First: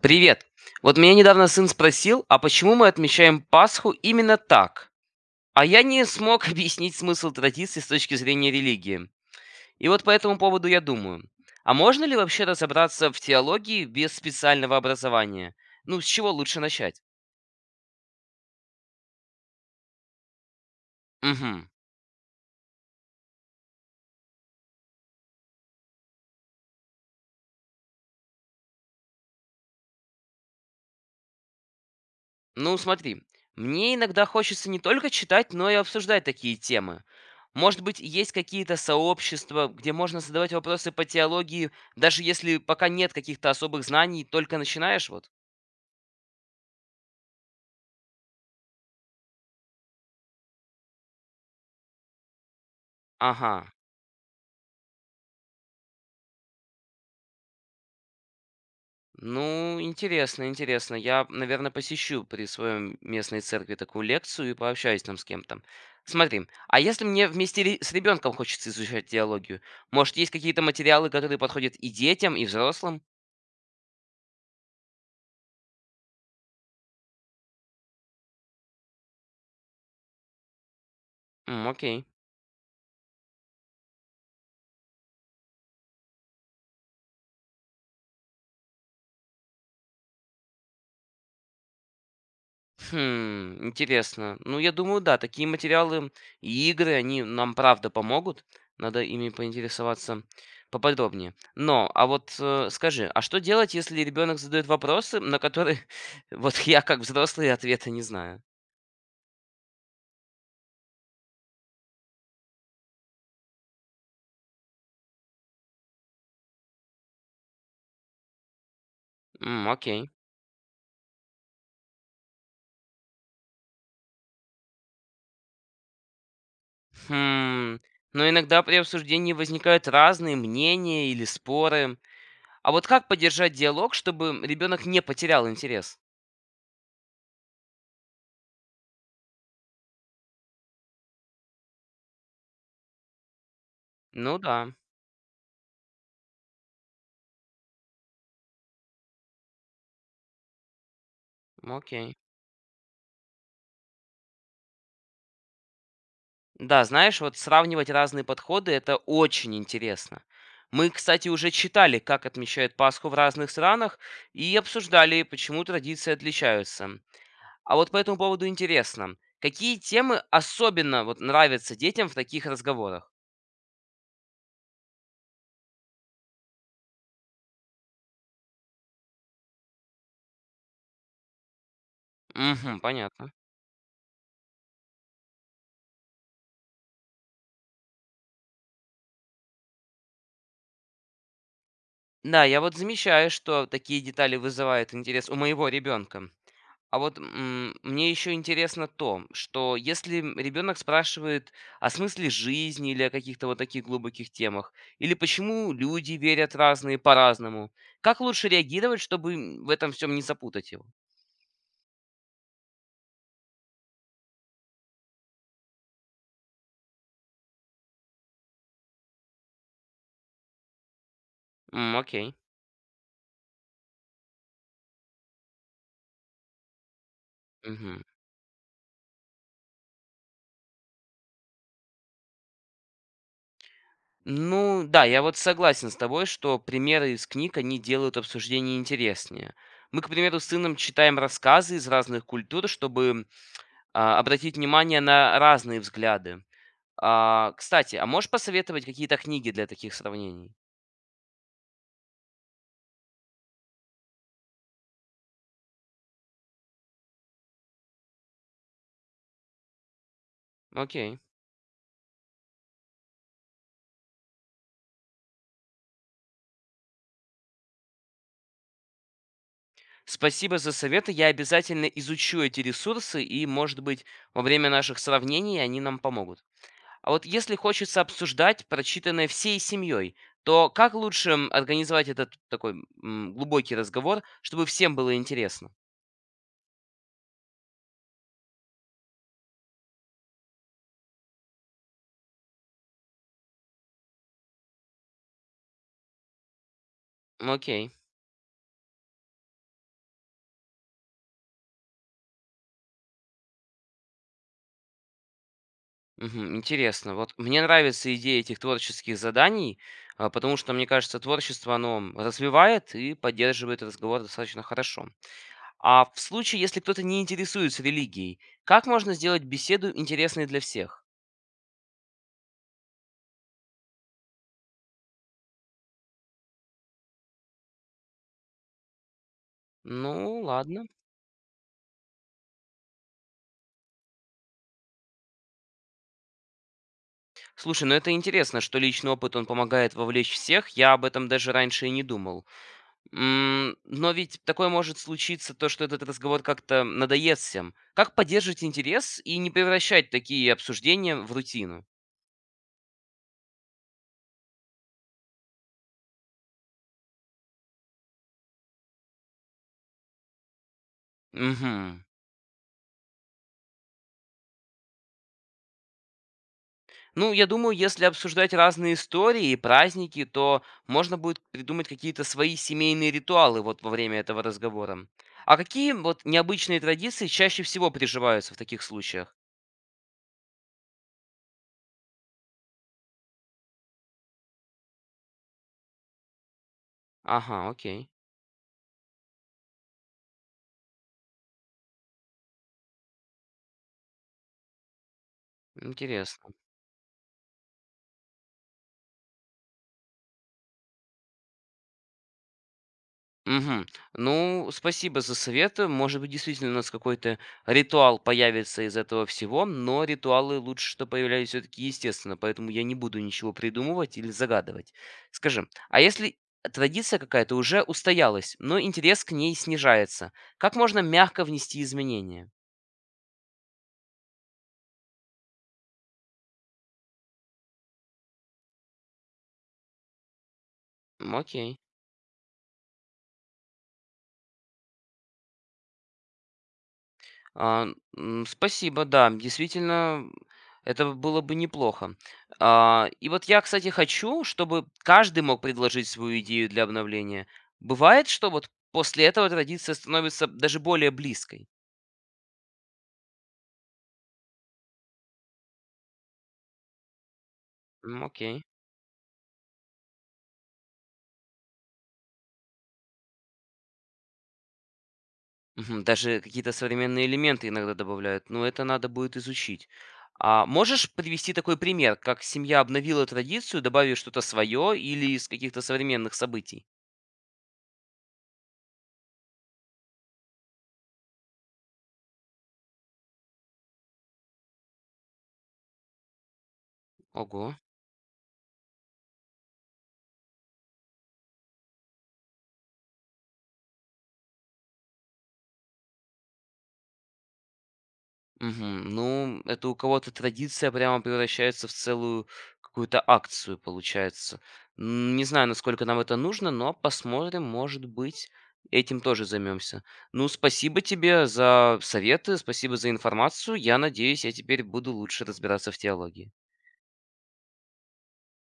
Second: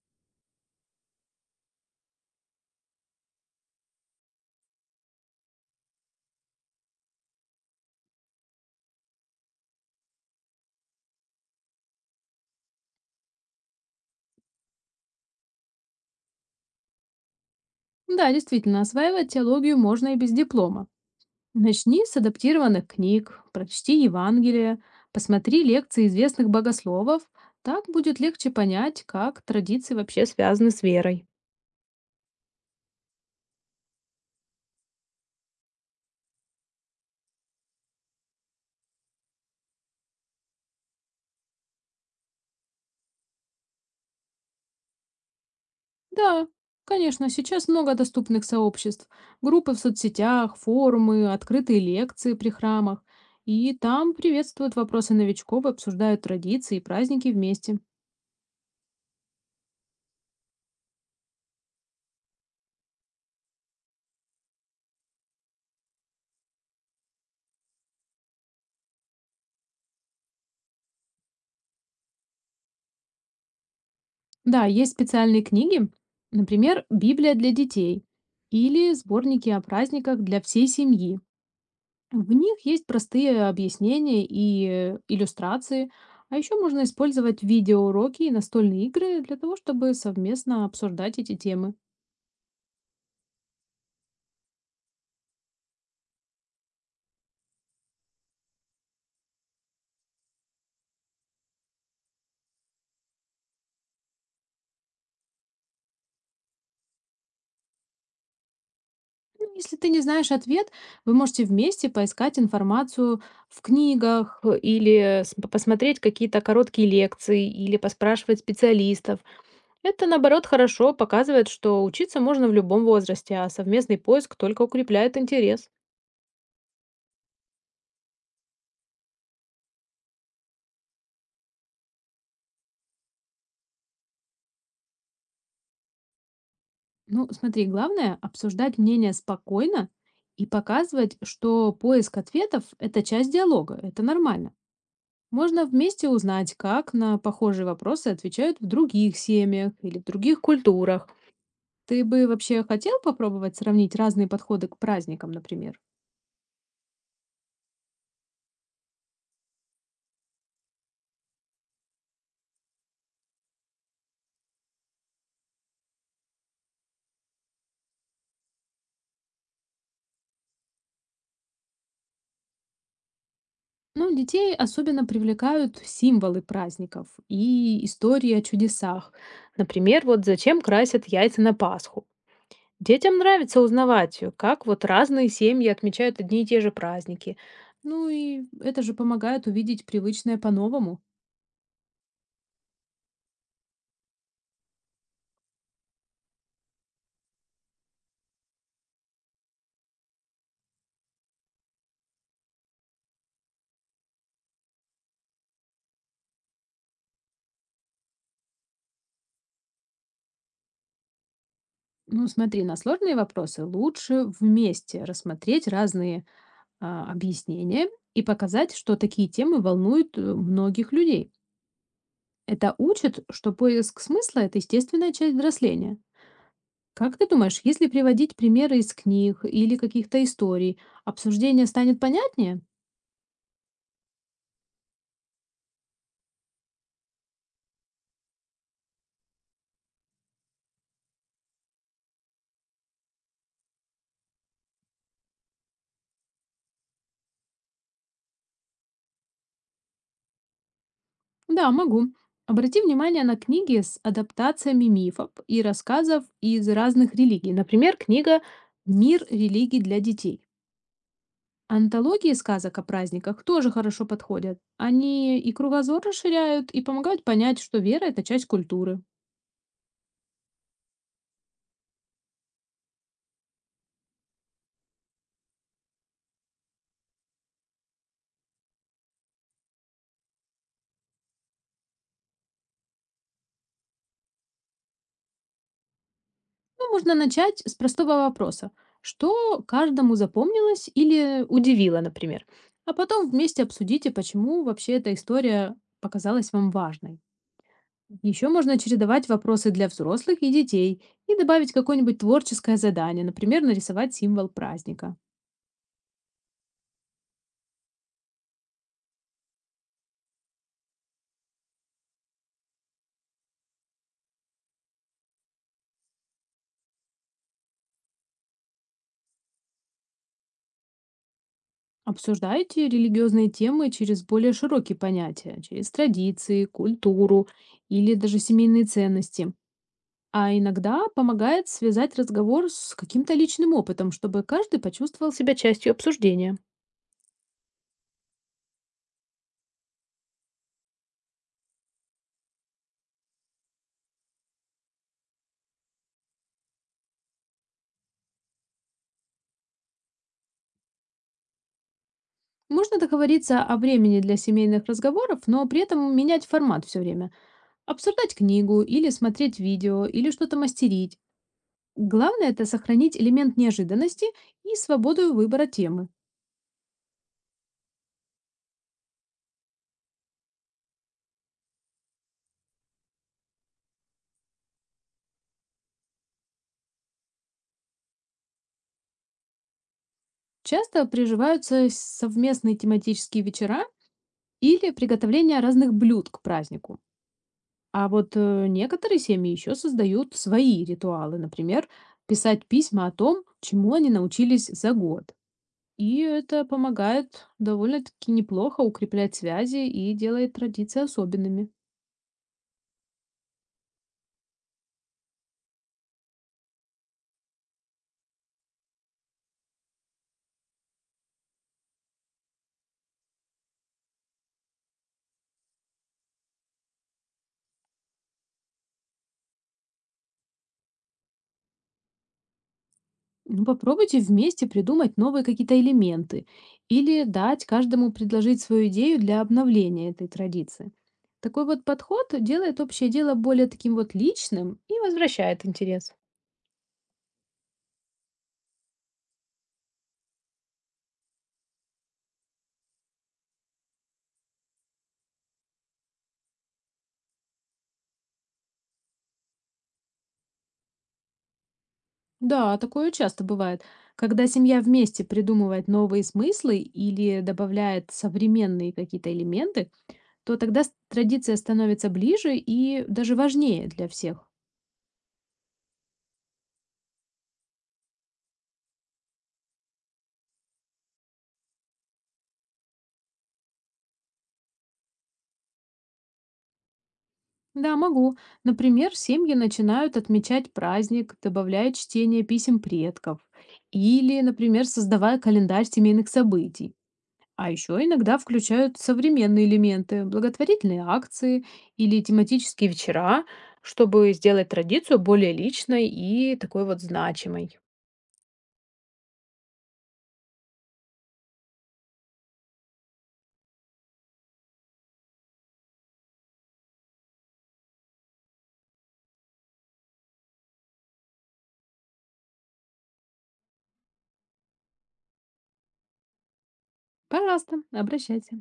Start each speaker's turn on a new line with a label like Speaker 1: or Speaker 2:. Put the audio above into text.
Speaker 1: Привет. Вот меня недавно сын спросил, а почему мы отмечаем Пасху именно так? А я не смог объяснить смысл традиции с точки зрения религии. И вот по этому поводу я думаю. А можно ли вообще разобраться в теологии без специального образования? Ну, с чего лучше начать?
Speaker 2: Да, действительно, осваивать теологию можно и без диплома.
Speaker 1: Угу.
Speaker 2: Начни с адаптированных книг, прочти Евангелие, посмотри лекции известных богословов. Так будет легче понять, как традиции вообще связаны с верой.
Speaker 1: Ну, смотри. Мне иногда хочется не только читать, но и обсуждать такие темы. Может быть, есть какие-то сообщества, где можно задавать вопросы по теологии, даже если пока нет каких-то особых знаний, только начинаешь вот?
Speaker 2: Да, конечно, сейчас много доступных сообществ. Группы в соцсетях, форумы, открытые лекции при храмах.
Speaker 1: Ага.
Speaker 2: И там приветствуют вопросы новичков, и обсуждают традиции и праздники вместе.
Speaker 1: Ну, интересно, интересно. Я, наверное, посещу при своем местной церкви такую лекцию и пообщаюсь там с кем-то. Смотри, а если мне вместе с ребенком хочется изучать теологию, может, есть какие-то материалы, которые подходят и детям, и взрослым?
Speaker 2: Да, есть специальные книги, например, «Библия для детей» или сборники о праздниках для всей семьи.
Speaker 1: М, окей.
Speaker 2: В них есть простые объяснения и иллюстрации, а еще можно использовать видеоуроки и настольные игры для того, чтобы совместно обсуждать эти темы.
Speaker 1: Хм, интересно. Ну, я думаю, да, такие материалы и игры, они нам правда помогут. Надо ими поинтересоваться поподробнее. Но, а вот скажи, а что делать, если ребенок задает вопросы, на которые вот я как взрослый ответа не знаю?
Speaker 2: Ну, если ты не знаешь ответ, вы можете вместе поискать информацию в книгах посмотреть какие-то короткие лекции или поспрашивать специалистов.
Speaker 1: М,
Speaker 2: Это,
Speaker 1: окей.
Speaker 2: наоборот, хорошо показывает, что учиться можно в любом возрасте, а совместный поиск только укрепляет интерес.
Speaker 1: Хм, но иногда при обсуждении возникают разные мнения или споры. А вот как поддержать диалог, чтобы ребенок не потерял интерес?
Speaker 2: Ну, смотри, главное обсуждать мнение спокойно и показывать, что поиск ответов– это часть диалога, это
Speaker 1: Ну
Speaker 2: нормально.
Speaker 1: да,
Speaker 2: Можно вместе узнать, как на похожие вопросы отвечают в других семьях или в других культурах. Ты
Speaker 1: окей.
Speaker 2: бы вообще хотел попробовать сравнить разные подходы к праздникам, например?
Speaker 1: Да, знаешь, вот сравнивать разные подходы — это очень интересно. Мы, кстати, уже читали, как отмечают Пасху в разных странах, и обсуждали, почему традиции отличаются. А вот по этому поводу интересно, какие темы особенно вот нравятся детям в таких разговорах?
Speaker 2: Ну, детей особенно привлекают символы праздников и истории о чудесах. Например, вот зачем красят яйца на Пасху.
Speaker 1: Угу,
Speaker 2: Детям
Speaker 1: понятно.
Speaker 2: нравится узнавать, как вот разные семьи отмечают одни и те же праздники. Ну и это же помогает увидеть привычное по-новому.
Speaker 1: Да, я вот замечаю, что такие детали вызывают интерес у моего ребенка. А вот, м, мне еще интересно то, что если ребенок спрашивает о смысле жизни или о каких-то вот таких глубоких темах, или почему люди верят разные по-разному, как лучше реагировать, чтобы в этом всем не запутать его?
Speaker 2: Ну, смотри, на сложные вопросы лучше вместе рассмотреть разные объяснения и показать, что такие темы волнуют многих людей.
Speaker 1: М, окей.
Speaker 2: Это учит, что поиск смысла– это естественная часть взросления. Как ты думаешь, если
Speaker 1: Мгм.
Speaker 2: приводить примеры из книг или каких-то историй, обсуждение станет понятнее?
Speaker 1: Ну да, я вот согласен с тобой, что примеры из книг, они делают обсуждение интереснее. Мы, к примеру, с сыном читаем рассказы из разных культур, чтобы обратить внимание на разные взгляды. А, кстати, а можешь посоветовать какие-то книги для таких сравнений?
Speaker 2: Да, могу. Обрати внимание на книги с адаптациями мифов и рассказов из разных религий. Например, книга «Мир религий для детей».
Speaker 1: Окей.
Speaker 2: Антологии сказок о праздниках тоже хорошо подходят. Они и кругозор расширяют, и помогают понять, что вера— это часть культуры.
Speaker 1: Спасибо за советы. Я обязательно изучу эти ресурсы, и, может быть, во время наших сравнений они нам помогут. А вот если хочется обсуждать прочитанное всей семьей, то как лучше организовать этот такой глубокий разговор, чтобы всем было интересно?
Speaker 2: Ну, можно начать с простого вопроса. Что каждому запомнилось или удивило, например? А потом вместе обсудите, почему вообще эта история показалась вам важной.
Speaker 1: Окей.
Speaker 2: Еще можно чередовать вопросы для взрослых и детей и добавить какое-нибудь творческое задание, например, нарисовать символ праздника.
Speaker 1: Мгм, интересно. Вот мне нравится идея этих творческих заданий, потому что, мне кажется, творчество, оно развивает и поддерживает разговор достаточно хорошо. А в случае, если кто-то не интересуется религией, как можно сделать беседу интересной для всех?
Speaker 2: Обсуждайте религиозные темы через более широкие понятия, через традиции, культуру или даже семейные ценности.
Speaker 1: Ну,
Speaker 2: А
Speaker 1: ладно.
Speaker 2: иногда помогает связать разговор с каким-то личным опытом, чтобы каждый почувствовал себя частью обсуждения.
Speaker 1: Слушай, ну это интересно, что личный опыт, он помогает вовлечь всех. Я об этом даже раньше и не думал. М, но ведь такое может случиться, то, что этот разговор как-то надоест всем. Как поддерживать интерес и не превращать такие обсуждения в рутину?
Speaker 2: Можно договориться о времени для семейных разговоров, но при этом менять формат все время. Обсуждать книгу или смотреть видео, или что-то мастерить.
Speaker 1: Угу.
Speaker 2: Главное это сохранить элемент неожиданности и свободу выбора темы.
Speaker 1: Ну, я думаю, если обсуждать разные истории и праздники, то можно будет придумать какие-то свои семейные ритуалы вот во время этого разговора. А какие вот необычные традиции чаще всего приживаются в таких случаях?
Speaker 2: Часто приживаются совместные тематические вечера или приготовление разных блюд к празднику.
Speaker 1: Ага, окей.
Speaker 2: А вот некоторые семьи еще создают свои ритуалы, например, писать письма о том, чему они научились за год. И
Speaker 1: Интересно.
Speaker 2: это помогает довольно-таки неплохо укреплять связи и делает традиции особенными.
Speaker 1: Мгм. Ну, спасибо за советы. Может быть, действительно у нас какой-то ритуал появится из этого всего, но ритуалы лучше, что появлялись все-таки естественно, поэтому я не буду ничего придумывать или загадывать. Скажи, а если традиция какая-то уже устоялась, но интерес к ней снижается, как можно мягко внести изменения?
Speaker 2: Ну, попробуйте вместе придумать новые какие-то элементы или дать каждому предложить свою идею для обновления этой традиции.
Speaker 1: М,
Speaker 2: Такой
Speaker 1: окей.
Speaker 2: вот подход делает общее дело более таким вот личным и возвращает интерес.
Speaker 1: А, спасибо, да, действительно, это было бы неплохо. А, и вот я, кстати, хочу, чтобы каждый мог предложить свою идею для обновления. Бывает, что вот после этого традиция становится даже более близкой.
Speaker 2: Да, такое часто бывает. Когда семья вместе придумывает новые смыслы или добавляет
Speaker 1: М, окей.
Speaker 2: современные какие-то элементы, то тогда традиция становится ближе и даже важнее для всех.
Speaker 1: Мгм, даже какие-то современные элементы иногда добавляют, но это надо будет изучить. А можешь привести такой пример, как семья обновила традицию, добавив что-то свое или из каких-то современных событий?
Speaker 2: Да, могу. Например, семьи начинают отмечать праздник, добавляя чтение писем предков или, например, создавая календарь семейных событий. А
Speaker 1: Ого.
Speaker 2: еще иногда включают современные элементы, благотворительные акции или тематические вечера, чтобы сделать традицию более личной и такой вот значимой.
Speaker 1: Мгм. Ну, это у кого-то традиция прямо превращается в целую какую-то акцию, получается. М, не знаю, насколько нам это нужно, но посмотрим, может быть, этим тоже займемся. Ну, спасибо тебе за советы, спасибо за информацию. Я надеюсь, я теперь буду лучше разбираться в теологии.
Speaker 2: Пожалуйста, обращайся.